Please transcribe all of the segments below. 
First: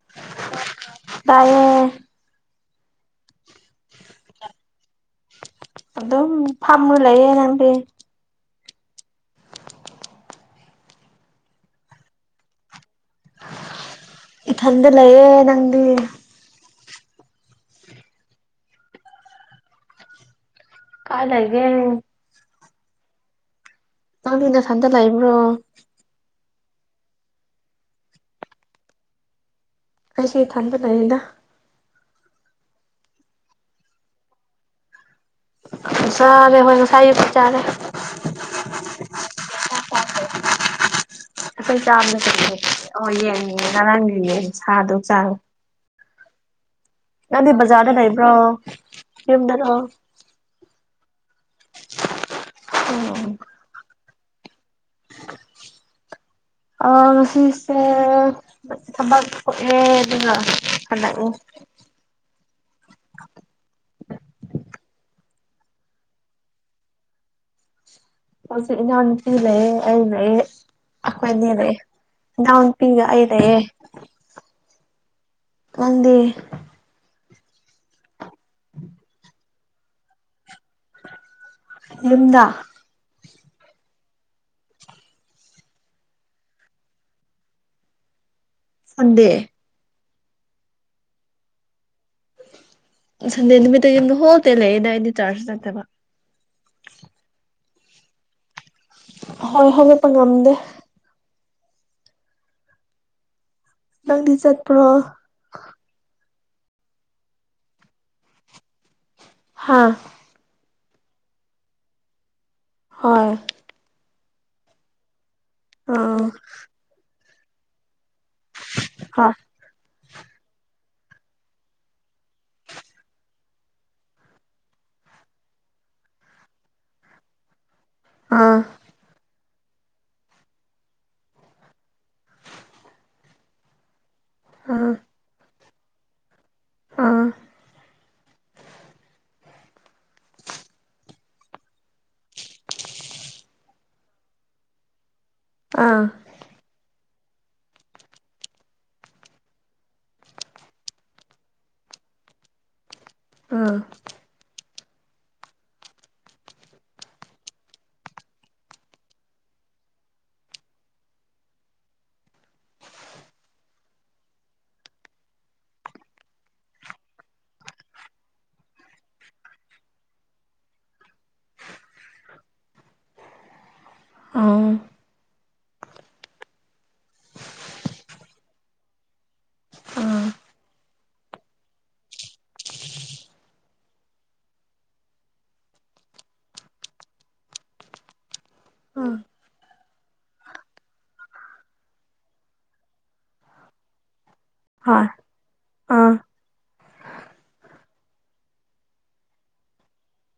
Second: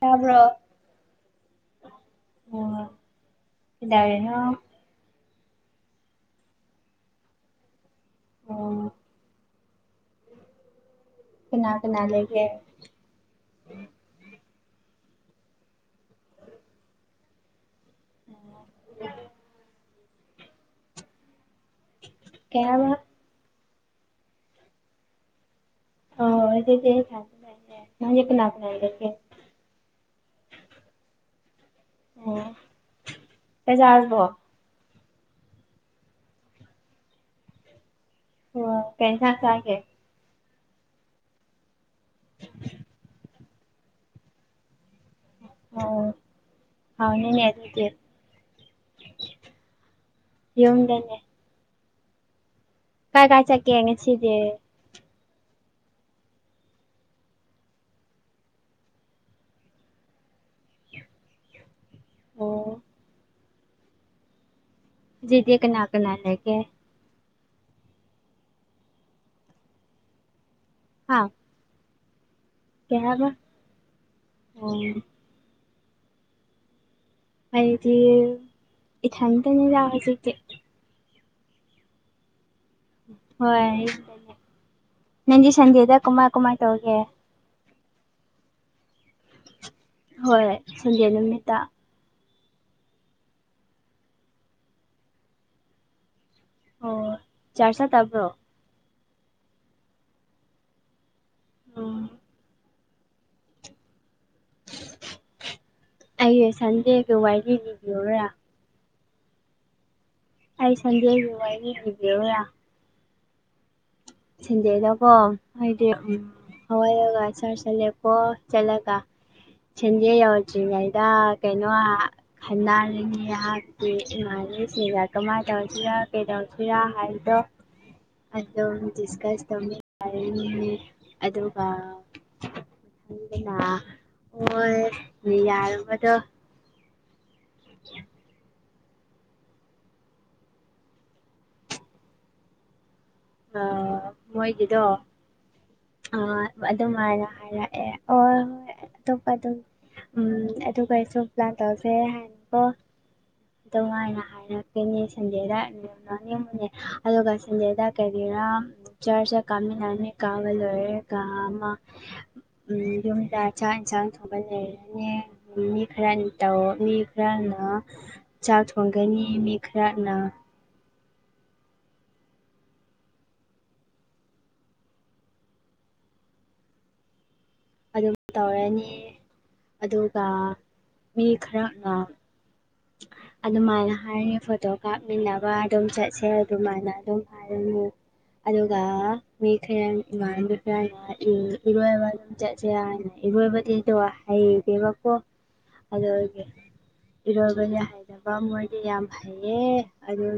ꯇꯥꯕ꯭ꯔꯣ ꯇꯥꯏꯌꯦ ꯋꯥ ꯇꯥꯏꯌꯦ ꯑꯗꯨꯝ ꯐꯝꯃꯒ ꯂꯩꯌꯦ ꯅꯪꯗꯤ ꯑꯣ ꯀꯅꯥ ꯀꯅꯥ ꯂꯩꯒꯦ ꯏꯊꯟꯇ ꯂꯩꯌꯦ ꯅꯪꯗꯤ ꯑꯣ ꯀꯥꯏ ꯂꯩꯒꯦ ꯀꯩ ꯍꯥꯏꯕ ꯅꯪꯗꯤ ꯅꯊꯟꯇ ꯂꯩꯕ꯭ꯔꯣ ꯑꯣ ꯍꯧꯖꯤꯛꯇꯤ ꯑꯩ ꯏꯊꯟꯇ ꯂꯩꯕꯅꯦ ꯅꯪꯗꯤ ꯀꯅꯥꯒ ꯂꯩꯔꯒꯦ ꯑꯩꯁꯨ ꯏꯊꯟꯇ ꯂꯩꯌꯦꯗ ꯂꯩꯌꯦ ꯀꯩ ꯆꯥꯔꯕꯣ ꯆꯥꯔꯦ ꯍꯣꯏ ꯉꯁꯥꯏ ꯑꯌꯨꯛꯀꯤ ꯆꯥꯔꯦ ꯑꯣ ꯀꯩ ꯏꯟꯁꯥꯡ ꯆꯥꯒꯦ ꯑꯩꯈꯣꯏ ꯆꯥꯕ ꯅꯠꯇꯦ ꯍꯦ ꯑꯣ ꯌꯦꯅꯒꯤ ꯉꯔꯥꯡꯒꯤꯅꯦ ꯁꯥꯗꯧ ꯆꯥꯔꯣ ꯑꯣ ꯍꯥꯎꯅꯤꯅꯦ ꯅꯪꯗꯤ ꯑꯗꯨꯗꯤ ꯕꯖꯥꯔꯗ ꯂꯩꯕ꯭ꯔꯣ ꯌꯨꯝꯗꯥꯔꯣ ꯌꯨꯝꯗꯅꯦ ꯀꯥꯏ ꯀꯥꯏ ꯆꯠꯀꯦ ꯉꯁꯤꯗꯤ ꯑꯣ ꯉꯁꯤꯁꯦ ꯊꯕꯛ ꯊꯣꯛꯑꯦ ꯑꯗꯨꯅ ꯍꯜꯂꯛꯑꯦ ꯍꯧꯖꯤꯛꯇꯤ ꯍꯧꯖꯤꯛꯇꯤ ꯀꯅꯥ ꯀꯅꯥ ꯂꯩꯒꯦ ꯍꯧꯖꯤꯛ ꯏꯅꯥꯎꯅꯨꯄꯤ ꯂꯩꯌꯦ ꯑꯩ ꯂꯩꯌꯦ ꯍꯥ ꯑꯩꯈꯣꯏ ꯑꯅꯤ ꯂꯩꯌꯦ ꯀꯩ ꯏꯅꯥꯎꯅꯨꯄꯤꯒ ꯑꯩ ꯍꯥꯏꯕ ꯂꯩꯌꯦ ꯑꯣ ꯅꯪꯗꯤ ꯑꯩꯗꯤ ꯏꯊꯟꯇꯅꯤꯗ ꯍꯧꯖꯤꯛꯇꯤ ꯌꯨꯝꯗ ꯍꯣꯏ ꯅꯪꯗꯤ ꯁꯟꯗꯦꯗ ꯀꯃꯥꯏ ꯀꯃꯥꯏ ꯇꯧꯒꯦ ꯁꯟꯗꯦ ꯍꯣꯏ ꯁꯟꯗꯦ ꯅꯨꯃꯤꯠꯇ ꯁꯟꯗꯦ ꯅꯨꯃꯤꯠꯇ ꯌꯨꯝꯗ ꯍꯣꯜ ꯗꯦ ꯂꯩꯌꯦꯗ ꯑꯩꯗꯤ ꯆꯥꯔ꯭ꯆꯁꯨ ꯆꯠꯇꯕ ꯑꯣ ꯆꯥꯔ꯭ꯁ ꯆꯠꯇꯕ꯭ꯔꯣ ꯍꯣꯏ ꯍꯧꯒꯠꯄ ꯉꯝꯗꯦ ꯎꯝ ꯅꯪꯗꯤ ꯆꯠꯄ꯭ꯔꯣ ꯑꯩ ꯁꯟꯗꯦꯒ ꯋꯥꯔꯤ ꯂꯤꯕꯤꯌꯣꯔꯥ [unintelligible] ꯍꯥꯥ ꯑꯩ ꯁꯟꯗꯦꯒꯤ ꯋꯥꯔꯤ ꯂꯤꯕꯤꯌꯨꯔꯥ ꯍꯣꯏ ꯁꯦꯟꯗꯦꯗꯀꯣ ꯑꯩꯗꯤ ꯑꯥ ꯍꯧꯒꯠꯂꯒ ꯆꯥꯔ꯭ꯁ ꯆꯠꯂꯦꯀꯣ ꯆꯠꯂꯒ ꯍꯥ ꯁꯦꯟꯗꯦ ꯌꯧꯗ꯭ꯔꯤꯉꯩꯗ ꯀꯩꯅꯣ ꯈꯟꯅꯔꯤ ꯑꯩꯍꯥꯛꯀꯤ ꯏꯃꯥꯟꯅꯁꯤꯡꯒ ꯀꯃꯥꯏꯅ ꯇꯧꯁꯤꯔꯥ ꯀꯩꯗꯧꯁꯤꯔꯥ ꯍꯥꯏꯕꯗꯣ [unintelligible] ꯑꯗꯨꯗꯣ ꯗꯤꯀꯁ ꯇꯧꯅꯤ ꯑꯗꯒꯤꯗꯤ ꯑꯗꯨꯒ ꯑꯗꯨꯅ ꯑꯣ ꯑꯥ ꯌꯥꯔꯕꯗꯣ [unintelligible] ꯑꯥ [inaudible] ꯑꯥ ꯃꯣꯏꯒꯤꯗꯣ ꯑꯥ ꯑꯥ ꯑꯗꯨꯝꯃꯥꯏꯅ ꯍꯥꯏꯔꯛꯑꯦ ꯑꯣ ꯑꯇꯣꯞꯄ ꯑꯗꯨꯝ ꯎꯝ ꯑꯗꯨꯒ ꯑꯩꯁꯨ ꯄ꯭ꯂꯥꯟ ꯇꯧꯁꯦ ꯍꯥꯏꯌꯨꯀꯣ ꯑꯗꯨꯃꯥꯏꯅ ꯍꯥꯏꯔꯛꯀꯅꯤ ꯁꯟꯗꯦꯌꯗ ꯑꯗꯨꯒ ꯁꯟꯗꯦꯌꯗ ꯀꯔꯤꯔ ꯆꯨꯔꯆ ꯀꯥꯃꯤꯟ ꯅꯒꯅꯤ ꯀꯥꯕ ꯂꯣꯏꯔꯒ ꯃ ꯎꯝ ꯌꯨꯝꯗꯥ ꯆꯥꯛ ꯏꯟꯁꯥꯡ ꯊꯣꯡꯉꯥ ꯂꯩꯔꯦꯅꯦ ꯅꯨꯃꯤꯠ ꯈꯔꯅꯤ ꯇꯧꯔꯛꯅꯤ ꯈꯔꯅ ꯆꯥꯛ ꯊꯣꯡꯒꯅꯤ ꯃꯤ ꯈꯔꯅ ꯎꯝ ꯑꯗꯨꯝ ꯇꯧꯔꯅꯤ ꯑꯗꯨꯒ ꯃꯤ ꯈꯔꯅ ꯑꯗꯨꯃꯥꯏꯅ ꯍꯥꯏꯔꯦ ꯐꯣꯇꯣ ꯀꯥꯞꯃꯤꯟꯅꯕ ꯑꯗꯨꯝ ꯆꯠꯁꯦ ꯑꯗꯨꯃꯥꯏꯅ ꯑꯗꯨꯝ ꯑ [unintelligible] ꯑꯗꯨꯒ ꯃꯤ ꯈꯔꯅ ꯏꯃꯥꯟꯅꯕꯤ ꯈꯔꯅ ꯏꯔꯣꯏꯕ ꯆꯠꯁꯦ ꯍꯥꯏꯅ ꯏꯔꯣꯏꯕꯗꯤꯀꯣ ꯍꯩꯇꯦꯕꯀꯣ ꯑꯥ ꯑꯗꯨꯒꯤ ꯏꯔꯣꯏꯕꯗꯤ ꯍꯩꯇꯦꯀꯣ ꯃꯣꯏꯗꯤ ꯌꯥꯝ ꯐꯩꯌꯦ ꯑꯗꯨ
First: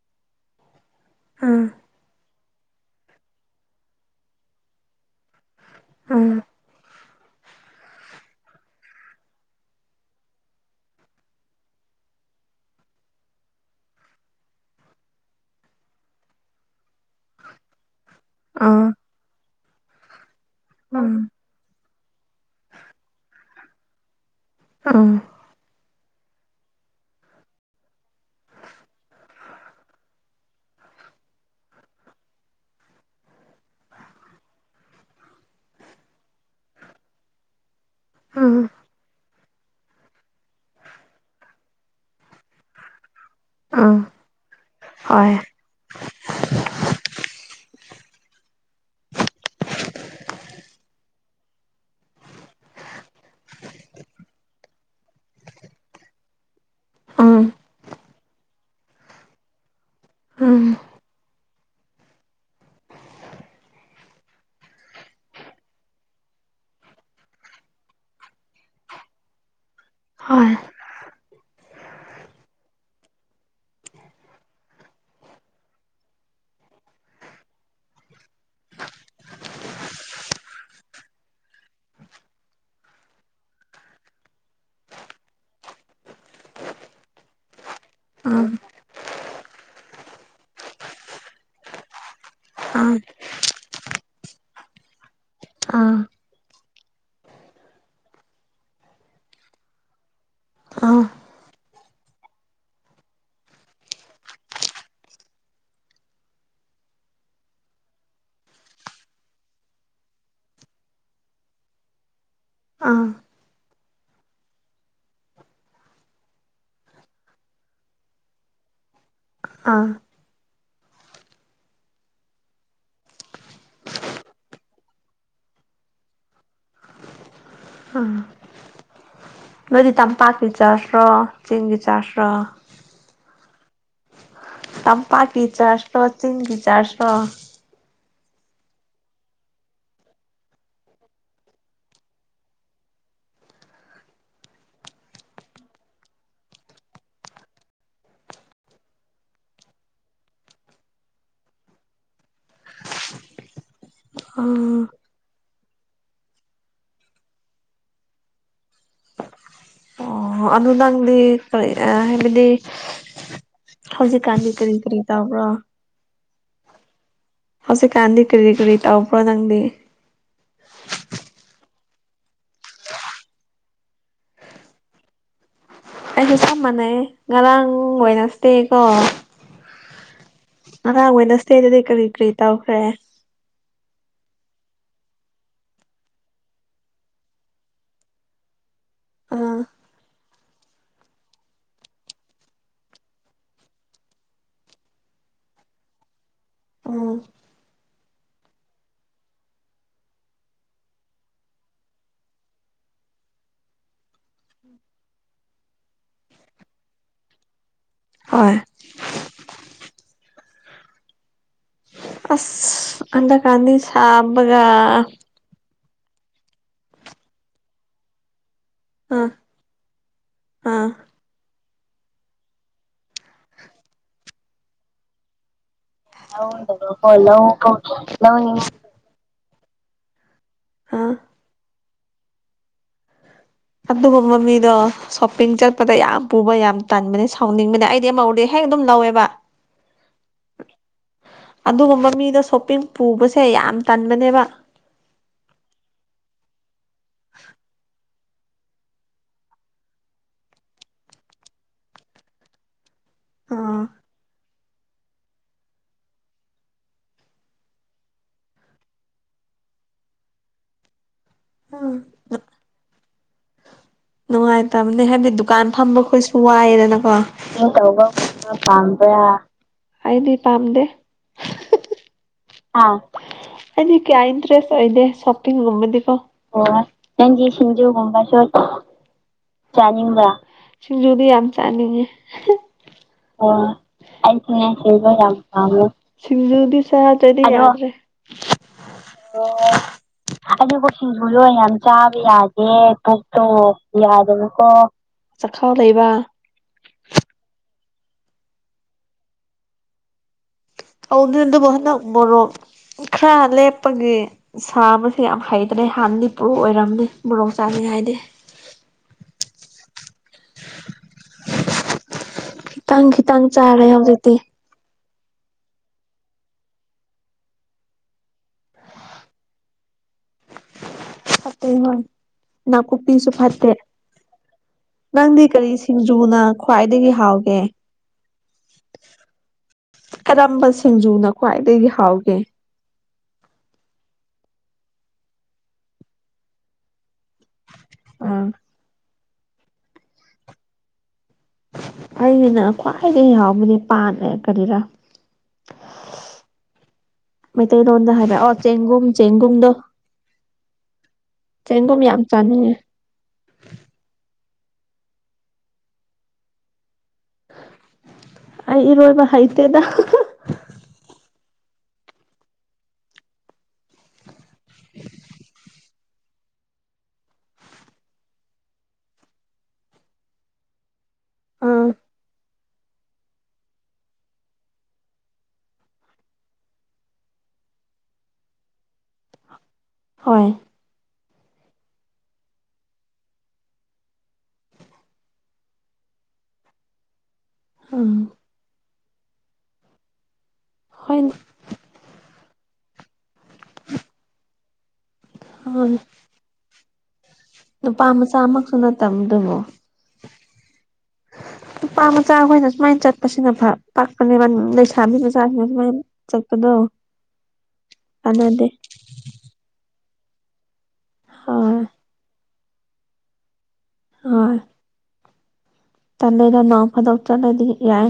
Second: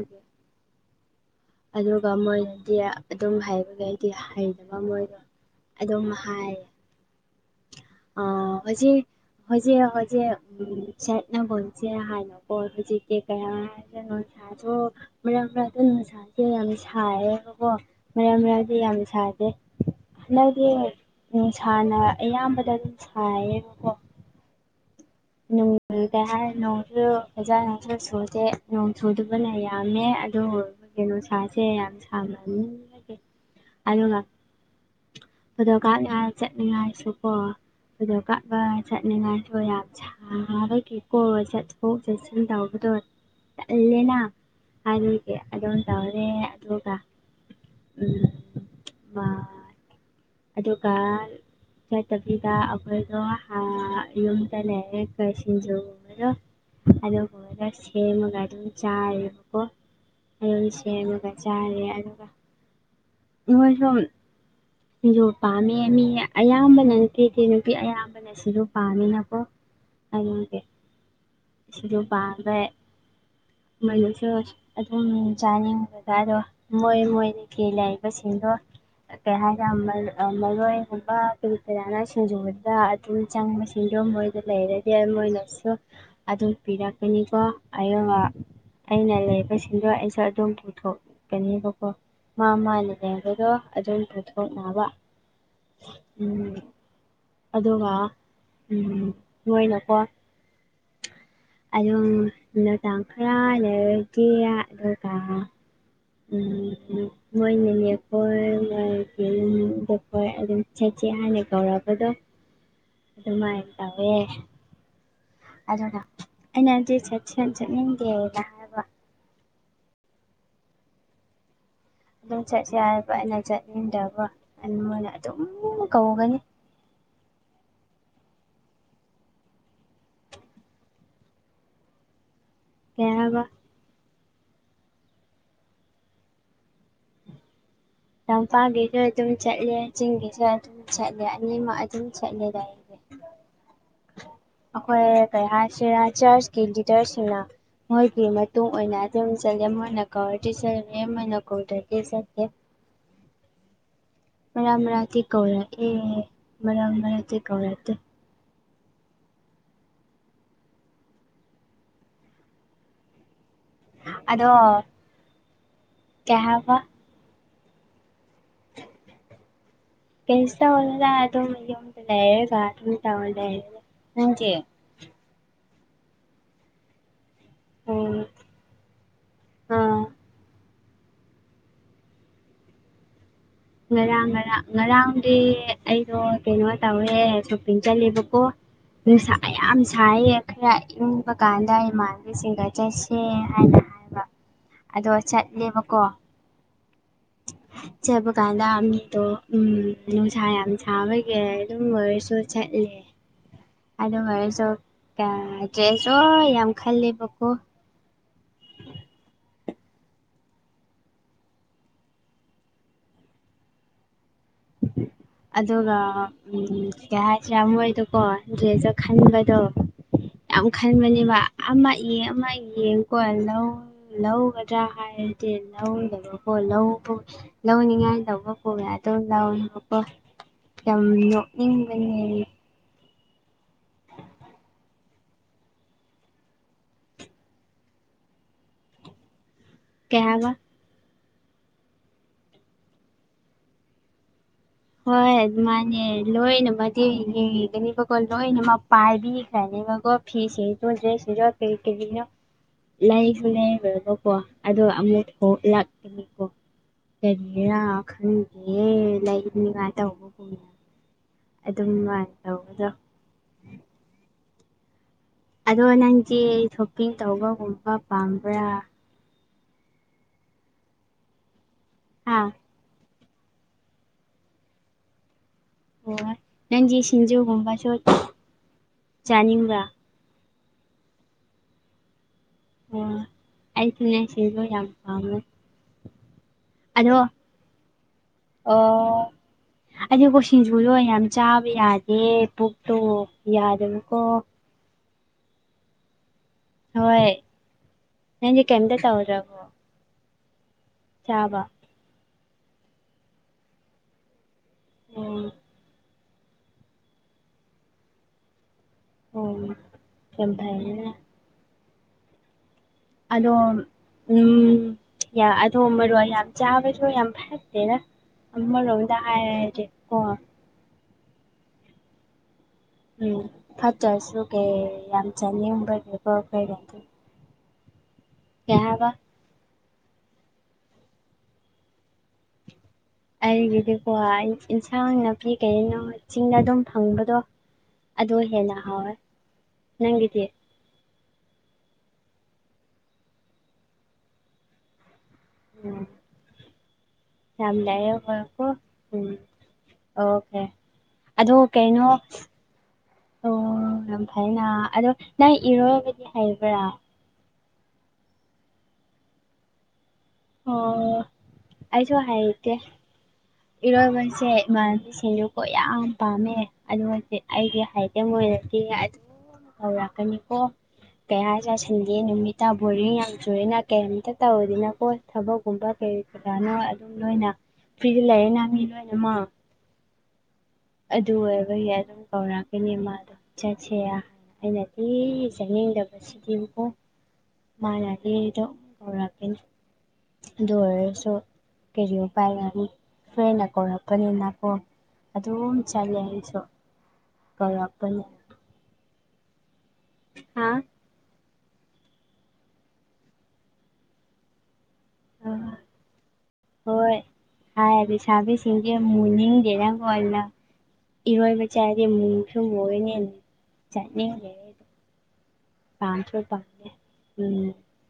ꯑꯥ ꯑꯗꯨꯒ ꯃꯣꯏꯅꯗꯤ ꯑꯗꯨꯝ ꯍꯩꯕꯒꯤ ꯑꯩꯗꯤ ꯍꯩꯇꯕ ꯃꯣꯏꯒ ꯑꯗꯨꯝ ꯍꯥꯏ ꯍꯧꯖꯤꯛ ꯍꯧꯖꯤꯛ ꯍꯧꯖꯤꯛ ꯁꯦꯠꯅꯕꯣꯟꯁꯦꯔ ꯍꯥꯏꯕꯀꯣ ꯍꯧꯖꯤꯛꯇꯤ ꯀꯌꯥ ꯅꯨꯡꯁꯥꯁꯨ ꯃꯔꯛ ꯃꯔꯛ ꯗꯨꯝ ꯁꯥꯏꯌꯦ [unintelligible] ꯌꯥꯝ ꯁꯥꯏꯌꯦꯕꯀꯣ ꯃꯔꯛ ꯑꯥ ꯃꯔꯛꯗꯤ ꯑꯥ ꯌꯥꯝꯅ ꯁꯥꯗꯦ ꯍꯟꯗꯛꯇꯗꯤ ꯎꯝ ꯅꯨꯡꯁꯥꯅ ꯑꯌꯥꯝꯕꯗ ꯑꯗꯨꯝ ꯁꯥꯏꯌꯦꯕꯀꯣ ꯎꯝ ꯅꯣꯡ ꯀꯩ ꯍꯥꯏꯔꯤꯅꯣ ꯅꯣꯡꯁꯨ ꯐꯖꯥꯅꯁꯨ ꯆꯨꯗꯦ ꯅꯣꯡ ꯆꯨꯗꯕꯅ ꯌꯥꯝꯃꯦ ꯑꯗꯨ ꯅꯣꯡꯁꯥꯁꯦ ꯌꯥꯝ ꯁꯥꯡꯕꯅꯤ ꯑꯗꯨꯒ ꯐꯣꯇꯣ ꯀꯥꯞꯅꯤꯉꯥꯏ ꯆꯠꯅꯤꯉꯥꯏꯁꯨꯀꯣ ꯐꯣꯇꯣ ꯎꯝ ꯀꯥꯞꯄ ꯆꯠꯅꯤꯉꯥꯏꯁꯨ ꯌꯥꯝ ꯕꯔꯃꯗꯒꯤꯀꯣ ꯆꯠꯊꯣꯛ ꯆꯠꯁꯤꯟ ꯇꯧꯕꯗꯨ ꯎꯝ ꯑꯂꯦꯅꯥ [unintelligible] ꯍꯣꯏ ꯒꯤ ꯑꯗꯨꯝ ꯇꯧꯔꯦ ꯑꯗꯨꯒ ꯎꯝ ꯑꯗꯨꯀꯟ ꯆꯠꯇꯕꯤꯗ ꯑꯈꯣꯏꯗꯣ ꯑ ꯌꯨꯝꯗ ꯂꯩꯔꯒ ꯁꯤꯡꯖꯨ ꯑꯗꯣ ꯎꯝ [unintelligible] ꯁꯦꯝꯃꯒ ꯑꯗꯨꯝ ꯆꯥꯔꯦꯕꯀꯣ ꯎꯝ [unintelligible] ꯁꯦꯝꯃꯒ ꯆꯥꯔꯦ ꯑꯗꯨꯒ ꯃꯣꯏꯁꯣꯝ ꯁꯤꯡꯖꯨ ꯄꯥꯝꯃꯦ ꯃꯤ ꯑꯌꯥꯝꯕꯅ [unintelligible] ꯅꯨꯄꯤ ꯑꯌꯥꯝꯕꯅ ꯩꯅ ꯁꯤꯁꯨ ꯄꯥꯝꯃꯤꯅꯀꯣ ꯍꯣꯏ ꯑꯗꯨꯒꯤ ꯁꯤꯁꯨ ꯄꯝꯃꯦ ꯃꯣꯏꯁꯨ ꯑꯗꯨꯝ ꯆꯥꯅꯤꯡꯕꯗ ꯑꯗꯣ ꯃꯣꯏ ꯃꯣꯏ ꯀꯤ ꯂꯩꯕꯁꯤꯡꯗꯣ ꯀꯩ ꯍꯥꯏꯔꯦ ꯃꯔꯣꯏꯒꯨꯝꯕ ꯀꯔꯤ ꯀꯌꯥꯅ ꯁꯤꯡꯖꯨꯗ ꯑꯗꯨꯝ ꯆꯪꯕꯁꯤꯡꯗꯣ ꯃꯣꯏꯗ ꯂꯩꯔꯗꯤ ꯃꯣꯏꯅꯁꯨ ꯑꯗꯨꯝ ꯄꯤꯔꯛꯀꯅꯤꯀꯣ ꯑꯗꯨꯒ ꯎꯝ ꯑꯩꯅ ꯂꯩꯕꯁꯤꯡꯗꯣ ꯑꯩꯁꯨ ꯑꯗꯨꯝ ꯄꯨꯊꯣꯛꯀꯅꯤꯕꯀꯣ ꯃꯥ ꯑꯥ ꯃꯥꯅ ꯂꯩ ꯕꯀꯣ ꯑꯗꯨꯝ ꯄꯨꯊꯣꯛꯅꯕ ꯑꯥ ꯎꯝ ꯑꯗꯨꯒ ꯎꯝ ꯃꯣꯏꯅꯀꯣ ꯑꯥ [unintelligible] ꯎꯝ ꯎꯝ ꯃꯣꯏ ꯅꯦꯅꯦ ꯑꯩꯈꯣꯏꯣꯏ ꯑꯗꯨꯝ ꯁꯠ ꯁꯦꯠ ꯍꯥꯟꯅ ꯀꯧꯔꯕꯗꯣ ꯑꯥ ꯑꯗꯨꯃꯥꯏꯅ ꯇꯧꯋꯦ ꯑꯗꯨꯒ ꯑꯩꯅ ꯍꯥꯏꯕꯗꯤ ꯆꯠ ꯆꯠ ꯆꯠꯅꯤꯡ ꯗꯦꯅ ꯑꯥ ꯑꯗꯨꯝ ꯆꯠꯁꯦ ꯍꯥꯏꯕ ꯑꯩꯅ ꯆꯠꯅꯤꯡꯗꯕ ꯑꯗꯨꯅ ꯑꯗꯨꯝ ꯀꯧꯒꯅꯤ ꯑꯥ ꯅꯣꯏꯗꯤ ꯇꯝꯄꯥꯛꯀꯤ ꯆꯥꯔꯁ꯭ꯔꯣ ꯆꯦꯡꯒꯤ ꯆꯥꯔꯁꯔꯣ ꯀꯩꯍꯥꯏꯕ ꯇꯝꯄꯥꯛꯀꯤ ꯆꯥꯔꯖꯂꯤ ꯆꯤꯡꯒꯤ ꯆꯥꯔꯖꯂꯣ ꯆꯝꯄꯥꯛꯒꯤꯁꯨ ꯑꯗꯨꯝ ꯆꯠꯂꯦ ꯆꯤꯡꯒꯤꯁꯨ ꯑꯗꯨꯝ ꯆꯠꯂꯦ ꯑꯅꯤꯃꯛ ꯑꯗꯨꯝ ꯆꯠꯂꯦꯗ [unintelligible] ꯑꯩꯈꯣꯏ ꯀꯩ ꯍꯥꯏꯁꯤꯔ ꯆꯔꯆꯀꯤ ꯂꯤꯗꯔꯁꯤꯡꯅ ꯃꯣꯏꯒꯤ ꯃꯇꯨꯡꯟ ꯑꯣꯏꯅ ꯑꯗꯨꯝ ꯆꯠꯂꯦ ꯃꯣꯏ ꯅꯥꯀꯧꯗꯤ ꯆꯠꯂꯦ ꯃꯣꯏ ꯅꯥꯀꯧꯗꯗꯤ ꯆꯠꯇꯦ ꯃꯔꯛ ꯎꯝ ꯃꯔꯛꯇꯤ ꯀꯧꯔ ꯑꯦ ꯃꯔꯥꯡ ꯃꯔꯥꯇꯤ ꯀꯧꯇꯦ ꯑꯣ ꯑꯗꯨ ꯅꯪꯗꯤ ꯀꯔꯤ ꯍꯥꯏꯕꯗꯤ ꯍꯧꯖꯤꯛꯀꯥꯟꯒꯤ ꯀꯔꯤ ꯀꯔꯤ ꯇꯧꯕ꯭ꯔꯣ ꯀꯩꯍꯥꯏꯕ ꯍꯧꯖꯤꯛ ꯀꯥꯟꯗꯤ ꯀꯔꯤ ꯀꯔꯤ ꯇꯧꯕꯔꯣ ꯅꯪꯗꯤ ꯀꯩꯁꯥ ꯇꯧꯗꯦꯗ ꯑꯗꯨ ꯌꯨꯝꯗ ꯂꯩꯔꯦ ꯅꯪꯗꯤ ꯑꯩꯁꯨ ꯀꯝ ꯃꯅꯩꯌꯦ ꯉꯔꯥꯡ ꯎꯝ ꯋꯦꯅꯁꯗꯦ ꯀꯣ ꯑꯥ ꯑꯉꯥꯡ ꯑꯣꯏꯅ ꯁꯦꯗꯗꯤ ꯀꯔꯤ ꯀꯔꯤ ꯇꯧꯈ꯭ꯔꯦ ꯉꯔꯥꯡ ꯉꯔꯥꯡ ꯉꯔꯥꯡꯗꯤ ꯑꯩꯗꯣ ꯀꯩꯅꯣ ꯇꯧꯔꯦ ꯁꯣꯄꯤꯡ ꯆꯠꯂꯦꯕꯀꯣ ꯅꯨꯡꯁꯥ ꯑꯥ ꯌꯥꯝ ꯁꯥꯏꯌꯦ ꯈꯔ ꯏꯪꯕ ꯀꯥꯟꯗ ꯏꯃꯥꯟꯅꯕꯤꯁꯤꯡꯒ ꯆꯠꯁꯦ ꯍꯥꯏꯅ ꯍꯥꯏꯕ ꯑꯗꯣ ꯆꯠꯂꯦꯕꯀꯣ ꯎꯝ ꯆꯠꯄ ꯀꯥꯟꯗ ꯃꯤꯗꯣ ꯎꯝ ꯅꯨꯡꯁꯥ ꯌꯥꯝ ꯁꯥꯕꯒꯤ ꯑꯗꯨꯝ ꯑꯣꯏꯔꯁꯨ ꯆꯠꯂꯦ [inaudible] ꯑꯗꯨꯒ ꯑꯩꯁꯨ ꯌꯥꯝ ꯈꯜꯂꯦꯕꯀꯣ ꯍꯣꯏ ꯑꯁ ꯍꯟꯗꯛ ꯀꯥꯟꯗꯤ ꯁꯥꯕꯒ ꯑꯗꯨꯒ ꯎꯝ ꯀꯩꯍꯥꯏꯁꯤꯔ ꯃꯣꯏꯗꯣꯀꯣ ꯗ꯭ꯔꯦꯁꯇꯣ ꯑꯥ ꯈꯟꯕꯗꯣ ꯌꯥꯝ ꯑꯥ ꯈꯟꯕꯅꯦꯕ ꯑꯃ ꯌꯦ ꯑꯃ ꯌꯦꯡ ꯀꯣ ꯂꯧ ꯂꯧꯒꯗ꯭ꯔꯥ ꯍꯥꯏꯔꯗꯤ ꯂꯧꯗꯕ ꯑꯣ ꯂꯧꯕꯒꯤ ꯂꯧꯅꯤꯡꯉꯥꯏ ꯂꯧꯕ ꯄꯨ ꯂꯧꯌꯦꯕꯀꯣ ꯌꯥꯝ ꯑꯥ ꯅꯣꯛꯅꯤꯡꯕꯅꯦ ꯑꯗꯨꯒꯨꯝꯕ ꯃꯤꯗꯣ ꯁꯣꯞꯄꯤꯡ ꯆꯠꯄꯗ ꯌꯥꯝ ꯄꯨꯕ ꯌꯥꯝ ꯇꯟꯕꯅꯦ ꯁꯥꯎꯅꯤꯡꯕꯅꯦ ꯑꯩꯗꯤ ꯑꯃ ꯎꯔꯗꯤ ꯍꯦꯛ ꯑꯗꯨꯝ ꯂꯧꯋꯦꯕ ꯀꯩ ꯍꯥꯏꯕ ꯑꯗꯨꯒꯨꯝꯕ ꯃꯤꯗꯣ ꯁꯣꯞꯄꯤꯡ ꯄꯨꯕꯁꯦ ꯌꯥꯝ ꯇꯟꯕꯅꯦꯕ ꯍꯣꯏ ꯑꯗꯨꯃꯥꯏꯅꯦ ꯂꯣꯏꯅꯃꯗꯤ ꯌꯦꯡꯒꯅꯦꯕꯀꯣ ꯂꯣꯏꯅꯃꯛ ꯄꯥꯏꯕꯤꯈ꯭ꯔꯅꯦꯕꯀꯣ ꯐꯤꯁꯦ ꯗ꯭ꯔꯦ ꯀꯔꯤ ꯀꯔꯤꯅꯣ [inaudible] ꯂꯩ [unintelligible] ꯑꯥ ꯂꯣꯏꯕꯀꯣ ꯑꯗꯣ ꯑꯃꯨꯛ ꯊꯣꯛꯂꯛꯀꯅꯤꯀꯣ ꯀꯔꯤꯔꯥ ꯈꯪꯗꯤꯌꯦ ꯂꯩ [unintelligible] ꯑꯗꯨꯝ ꯅꯨꯡꯉꯥꯏꯅ ꯇꯧꯕꯗꯣ ꯅꯨꯡꯉꯥꯏꯇꯝꯅꯦ ꯍꯥꯏꯕꯗꯤ ꯗꯨꯀꯥꯟ ꯑꯗꯣ ꯐꯝꯕꯈꯣꯏꯁꯨ ꯅꯪꯗꯤ ꯋꯥꯏꯑꯦꯗꯅꯀꯣ ꯁꯣꯞꯄꯤꯡ ꯇꯧꯕꯒꯨꯝꯕ ꯄꯥꯝꯕ꯭ꯔꯥ [unintelligible] ꯀꯌꯥ ꯑꯩꯗꯤ ꯄꯥꯝꯗꯦ ꯍꯥꯥ ꯍꯥ ꯑꯩꯗꯤ ꯀꯌꯥ ꯏꯟꯇꯔꯦꯁ ꯂꯩꯇꯦ ꯁꯣꯄꯤꯡꯒꯨꯝꯕ ꯗꯤꯀꯣ ꯑꯣ ꯑꯣ ꯅꯪꯗꯤ ꯁꯤꯡꯖꯨꯒꯨꯝꯕꯁꯨ ꯆꯥꯅꯤꯡꯕ꯭ꯔꯥ ꯆꯥꯅꯤꯡꯕꯔꯥ ꯁꯤꯡꯖꯨꯗꯤ ꯌꯥꯝ ꯆꯥꯅꯤꯡꯉꯦ ꯑꯣ ꯍꯣꯏ ꯑꯩꯁꯨꯅꯦ ꯁꯤꯡꯖꯨ ꯌꯥꯝ ꯄꯝꯃꯦ ꯁꯤꯡꯖꯨꯗꯤ ꯑꯗꯣ ꯆꯥꯗꯣꯏꯅꯦ ꯑꯗꯣ ꯑꯣ [unintelligible] ꯑꯗꯨꯕꯨ ꯁꯤꯡꯖꯨ ꯗꯣ ꯌꯥꯝ ꯆꯥꯕ ꯌꯥꯗꯦ ꯄꯨꯛꯇꯣ ꯌꯥꯗꯕꯀꯣ ꯆꯈꯥꯎ ꯂꯩꯕ ꯍꯣꯏ ꯅꯪꯗꯤ ꯀꯌꯦꯝꯇ ꯇꯧꯗ꯭ꯔꯕꯣ ꯇꯧꯗꯦꯗ ꯆꯥꯕ ꯑꯗꯨꯕꯨ ꯍꯟꯗꯛ ꯃꯣꯔꯣꯛ ꯈꯔ ꯂꯦꯞꯄꯒꯤ ꯁꯥꯕꯒꯤ ꯌꯥꯝ ꯑꯣ ꯍꯩꯇ꯭ꯔꯦ ꯍꯥꯟꯅꯗꯤ ꯄ꯭ꯔꯣ ꯑꯣꯏꯔꯝꯕꯅꯤ ꯃꯣꯔꯣꯛ ꯆꯥꯅꯤꯡꯉꯥꯏꯗꯤ ꯎꯝ ꯌꯥꯝ ꯐꯩꯌꯦ‌ꯅꯦ ꯈꯤꯇꯪ ꯈꯤꯇꯪ ꯆꯥꯔꯦ ꯑꯗꯣ ꯍꯧꯖꯤꯛꯇꯤ ꯎꯝ ꯌꯥ ꯑꯗꯣ ꯃꯔꯣꯛ ꯌꯥꯝ ꯆꯥꯕꯁꯨ ꯌꯥꯝ ꯐꯠꯇꯦꯗ ꯑꯃꯔꯣꯝꯗ ꯍꯥꯏꯔꯗꯤ ꯀꯣ ꯐꯠꯇꯦ ꯍꯣꯏ ꯅꯥꯀꯨꯞꯄꯤꯁꯨ ꯎꯝ ꯐꯠꯇꯦ ꯐꯠꯇ꯭ꯔꯁꯨ ꯀꯩ ꯌꯥꯝ ꯅꯪꯗꯤ ꯀꯔꯤ ꯆꯥꯅꯤꯡꯕꯒꯤꯀꯣ ꯁꯤꯡꯖꯨꯅ ꯑꯩꯈꯣꯏꯒꯗꯤ ꯈ꯭ꯋꯥꯏꯗꯒꯤ ꯍꯥꯎꯒꯦ ꯀꯩ ꯍꯥꯏꯕ ꯀꯔꯝꯕ ꯁꯤꯡꯖꯨꯅ ꯈ꯭ꯋꯥꯏꯗꯒꯤ ꯍꯥꯎꯒꯦ ꯑꯩꯒꯤꯗꯤꯀꯣ ꯏꯟ ꯏꯟꯁꯥꯡ ꯅꯥꯄꯤ ꯀꯩꯅꯣ ꯆꯤꯡꯗ ꯑꯗꯨꯝ ꯐꯪꯕꯗꯣ ꯑꯗꯣ ꯑꯥ ꯍꯦꯟꯅ ꯍꯥꯎꯋꯦ ꯅꯪꯒꯤꯗꯤ ꯑꯩꯅ ꯈ꯭ꯋꯥꯏꯗꯒꯤ ꯍꯥꯎꯕꯗꯤ ꯄꯥꯟꯅꯦ ꯀꯔꯤꯔꯥ ꯎꯝ ꯌꯥꯝ ꯃꯩꯇꯩꯂꯣꯟꯗ [unintelligible] ꯍꯥꯏꯕ ꯑꯣ ꯆꯦꯡꯒꯨꯝ ꯎꯝ ꯆꯦꯡꯒꯨꯝꯗꯣ ꯑꯣꯀꯦ ꯑꯗꯣ ꯆꯦꯡꯒꯨꯝ ꯀꯩꯅꯣ ꯌꯥꯝ ꯆꯥꯅꯤꯡꯉꯦ ꯑꯣ ꯌꯥꯝ ꯐꯥꯏꯅ ꯑꯗꯣ ꯅꯪ ꯏꯔꯣꯏꯕꯗꯤ ꯍꯩꯕ꯭ꯔꯥ ꯑꯩ ꯏꯔꯣꯏꯕ ꯍꯩꯇꯦꯗ ꯑꯣ ꯑꯩꯁꯨ ꯍꯩꯇꯦ ꯏꯔꯣꯏꯕꯁꯦ ꯏꯃꯥꯟꯅꯕꯤꯁꯤꯡꯖꯨꯀꯣ ꯌꯥꯝ ꯄꯥꯝꯃꯦ ꯑꯗꯨꯃꯛꯇꯤ ꯑꯩꯗꯤ ꯍꯥꯏꯖꯝ ꯑꯣꯏꯔꯗꯤ ꯑꯗꯨꯝ ꯀꯧꯔꯛꯀꯅꯤꯀꯣ ꯀꯩ ꯍꯥꯏꯁꯤꯔ ꯑꯥ ꯁꯟꯗꯦ ꯅꯨꯃꯤꯠ ꯇꯥ ꯕꯣꯔꯤꯡ ꯌꯥꯝ ꯆꯨꯔꯦꯅ ꯀꯩꯝꯇ ꯇꯧꯔꯗꯅꯀꯣ ꯊꯕꯛꯀꯨꯝꯕ ꯀꯔꯤ ꯀꯔꯥꯅꯣ ꯑꯗꯨꯝ ꯂꯣꯏꯅ ꯇꯤ ꯂꯩꯌꯦꯅ ꯃꯤ ꯂꯣꯏꯅꯃꯛ ꯍꯣꯏ ꯑꯗꯨ ꯑꯣꯏꯕꯩ ꯌꯥꯏꯗꯨꯝ ꯀꯧꯔꯛꯀꯅꯤ ꯃꯥꯗꯣ ꯆꯠꯁꯤꯔ ꯑꯩꯅꯗꯤ ꯆꯠꯅꯤꯡꯗꯕꯁꯤꯗꯤꯕꯀꯣ ꯎꯝ ꯃꯥꯥꯅꯗꯤ ꯗꯨꯝ ꯀꯧꯔꯛꯀꯅꯤ ꯑꯗꯨ ꯍꯣꯏ ꯑꯣꯏꯔꯁꯨ ꯀꯔꯤ ꯎꯄꯥꯏꯔꯅꯤ ꯐ꯭ꯔꯦꯟꯅ ꯀꯧꯔꯛꯄꯅꯤꯅꯀꯣ ꯑꯗꯨꯝ ꯆꯠꯂꯦ ꯑꯩꯁꯨ ꯅꯨꯄꯥ ꯀꯧꯔꯛꯄꯅꯤ ꯃꯆꯥ ꯑꯥꯃꯈꯛꯅ ꯇꯝꯗꯨꯕꯨ ꯍꯥꯥ ꯅꯨꯄꯥ ꯃꯆꯥꯈꯣꯏꯅ ꯁꯨꯃꯥꯏꯅ ꯆꯠꯄꯁꯤꯅ ꯐꯥ ꯄꯥꯛꯄꯅꯦꯕ ꯂꯩꯁꯥꯕꯤ ꯃꯆꯥꯁꯤꯡꯅ ꯁꯨꯃꯥꯏꯅ ꯆꯠ_ _ ꯍꯣꯏ ꯍꯥꯏꯔ ꯂꯩꯁꯥꯕꯤꯁꯤꯡꯁꯦ ꯃꯨꯅꯤꯡꯗꯦ ꯑꯣꯏ ꯂ_ _ ꯏꯔꯣꯏꯕ ꯍꯣꯏ ꯆꯠꯂꯗꯤ ꯃꯨꯁꯨ ꯃꯨꯏꯌꯦꯅꯦ ꯆꯠꯅꯤꯡꯗꯦ ꯍꯣꯏ ꯄꯥꯝꯁꯨ ꯇꯜꯂꯦꯗ ꯅꯣꯡ ꯄꯥꯝꯗꯦ ꯐꯥꯗꯣꯛ ꯆꯠꯂꯗꯤ ꯎꯝ ꯌꯥꯏ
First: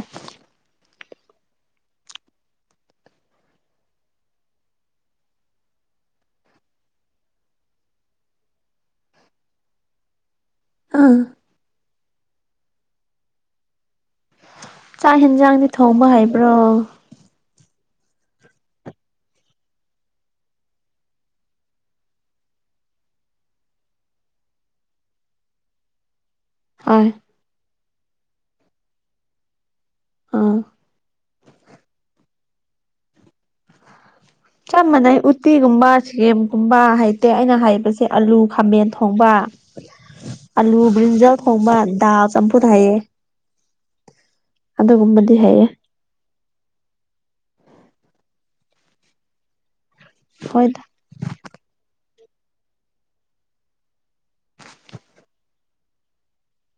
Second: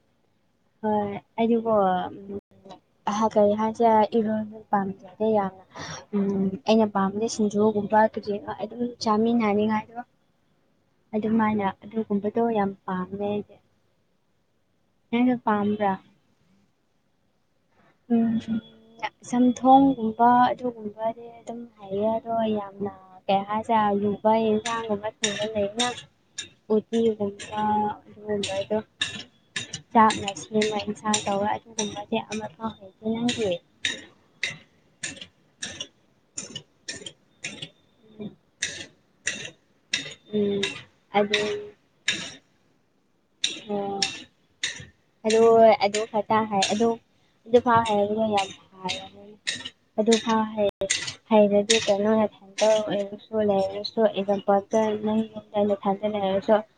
ꯍꯣꯏ ꯑꯩꯗꯤꯀꯣ_ ꯑꯍ ꯀꯔꯤ ꯍꯥꯏꯁꯤꯔ ꯏꯔꯣꯟꯕ ꯄꯥꯝꯖꯗꯦ ꯌꯥꯝꯅ ꯎꯝ ꯑꯩꯅ ꯄꯥꯝꯕꯗꯤ ꯁꯤꯡꯖꯨꯒꯨꯝꯕ ꯀ꯭ꯔꯤ ꯑꯗꯨꯝ ꯆꯥꯃꯤꯟꯅꯅꯤꯡꯉꯥꯏꯗꯣ ꯑꯥ ꯑꯗꯨꯃꯥꯏꯅ ꯑꯗꯨꯒꯨꯝꯕꯗꯣ ꯌꯥꯝ ꯄꯥꯝꯃꯦ ꯑꯩꯗꯤ ꯆꯥꯛ ꯅꯪꯁꯨ ꯍꯦꯟꯖꯥꯡꯗꯤ ꯄꯥꯝꯕ꯭ꯔꯥ ꯊꯣꯡꯕ ꯍꯩꯕ꯭ꯔꯣ ꯨꯎꯝ ꯆꯝꯊꯣꯡꯒꯨꯝꯕ ꯑꯗꯨꯒꯨꯝꯕꯗꯤ ꯑꯗꯨꯝ_ _ ꯍꯩꯌꯦ ꯑꯗꯣ ꯌꯥꯝꯅ ꯀꯩ ꯍꯥꯏꯁꯤꯔ ꯂꯨꯕ ꯏꯟ ꯖꯥꯡꯒꯨꯝꯕ ꯊꯣꯡꯕ ꯂꯩꯌꯦꯅ ꯍꯣꯏ ꯎꯇꯤꯒꯨꯝꯕ ꯑꯗꯨꯒꯨꯝꯕꯩꯗꯨ ꯆꯥꯛꯅ ꯑꯥ ꯁꯦꯝꯃ ꯏꯟꯁꯥꯡ ꯇꯧꯔ ꯑꯗꯨꯒꯨꯝꯕꯗꯤ ꯑꯃꯐꯥꯎ ꯍꯩꯇꯦ ꯅꯪꯗꯤ ꯆꯞ ꯃꯥꯟꯅꯩ ꯎꯠꯇꯤꯒꯨꯝꯕ ꯁꯦꯝꯒꯨꯝꯕ ꯍꯩꯇꯦ ꯑꯩꯅ ꯍꯩꯕꯁꯦ ꯑꯂꯨ ꯈꯥꯃꯦꯟ ꯊꯣꯡꯕ_ _ ꯎꯝ ꯑꯂꯨ ꯕ꯭ꯔꯤꯟꯖꯜ ꯑꯗꯨ ꯊꯣꯡꯕ ꯗꯥꯜ ꯆꯝꯐꯨꯠ ꯍꯩꯌꯦ ꯑꯣ [unintelligible] ꯑꯗꯨꯒꯨꯝꯕꯗꯤ ꯍꯩꯌꯦ ꯑꯗꯨꯐꯥꯎ ꯍꯩ ꯍꯣꯏꯗ ꯍꯩꯔꯗꯤ ꯀꯩꯅꯣ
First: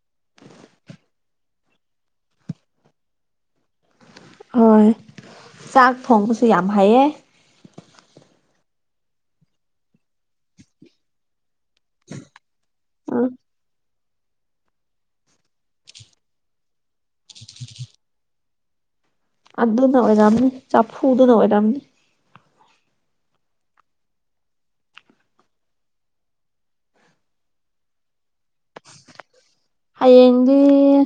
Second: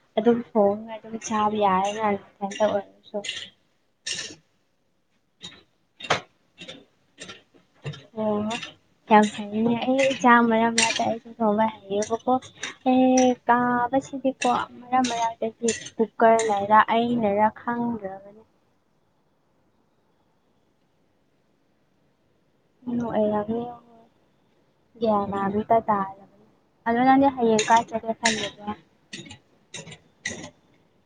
ꯍꯦ [unintelligible] ꯑꯗꯨꯝ ꯊꯣꯡꯉꯒ ꯑꯗꯨꯝ ꯆꯥꯕ ꯌꯥꯔꯦꯅ ꯅꯊꯟꯇ ꯑꯣꯏꯔꯁꯨ ꯍꯣꯏ ꯆꯥꯛ ꯊꯣꯡꯕꯁꯨ ꯌꯥꯝ ꯍꯩꯌꯦ ꯑꯣ ꯌꯥꯝ ꯐꯩꯌꯦꯅꯦ ꯑꯩ [unintelligible] ꯊꯣꯡꯕ ꯍꯩꯌꯦꯕꯀꯣ ꯎꯝ ꯑꯩ ꯀꯕꯥ ꯁꯤꯗꯤ ꯀꯣ ꯃꯔꯛ ꯃꯔꯛꯇꯗꯤ ꯀꯨꯀꯔ ꯂꯩꯔ ꯑꯩꯅꯔ ꯈꯪꯗ꯭ꯔꯥꯕꯅꯤ ꯑꯗꯨꯅ ꯑꯣꯏꯔꯝꯅꯤ ꯆꯐꯨꯗꯨꯅ ꯑꯣꯏꯔꯝꯅꯤ [unintelligible] ꯒ꯭ꯌꯥꯟ ꯃꯥꯟꯕꯨ ꯏꯇ ꯑꯗꯣ ꯅꯪꯗꯤ ꯍꯌꯦꯡ ꯀꯥꯏ ꯆꯠꯀꯦ ꯈꯜꯂꯤꯅꯣ ꯍꯌꯦꯡꯗꯤ_ _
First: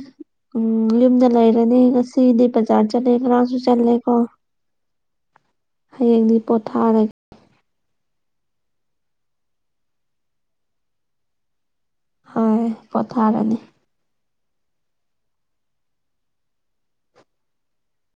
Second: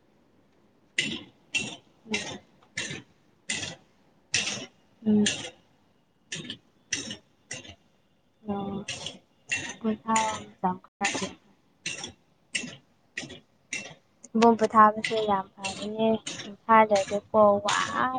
ꯎꯝ ꯌꯨꯝꯗ ꯂꯩꯔꯅꯤ ꯉꯁꯤꯗꯤ ꯕꯖꯥꯔ ꯆꯠꯂꯦ ꯉꯔꯥꯡꯁꯨ ꯆꯠꯂꯦ ꯀꯣ ꯎꯝ ꯍꯌꯦꯡꯗꯤ ꯄꯣꯊꯥꯔꯒꯦ ꯎꯝ [unintelligible] ꯄꯣꯊꯔꯥꯅꯤ [unintelligible]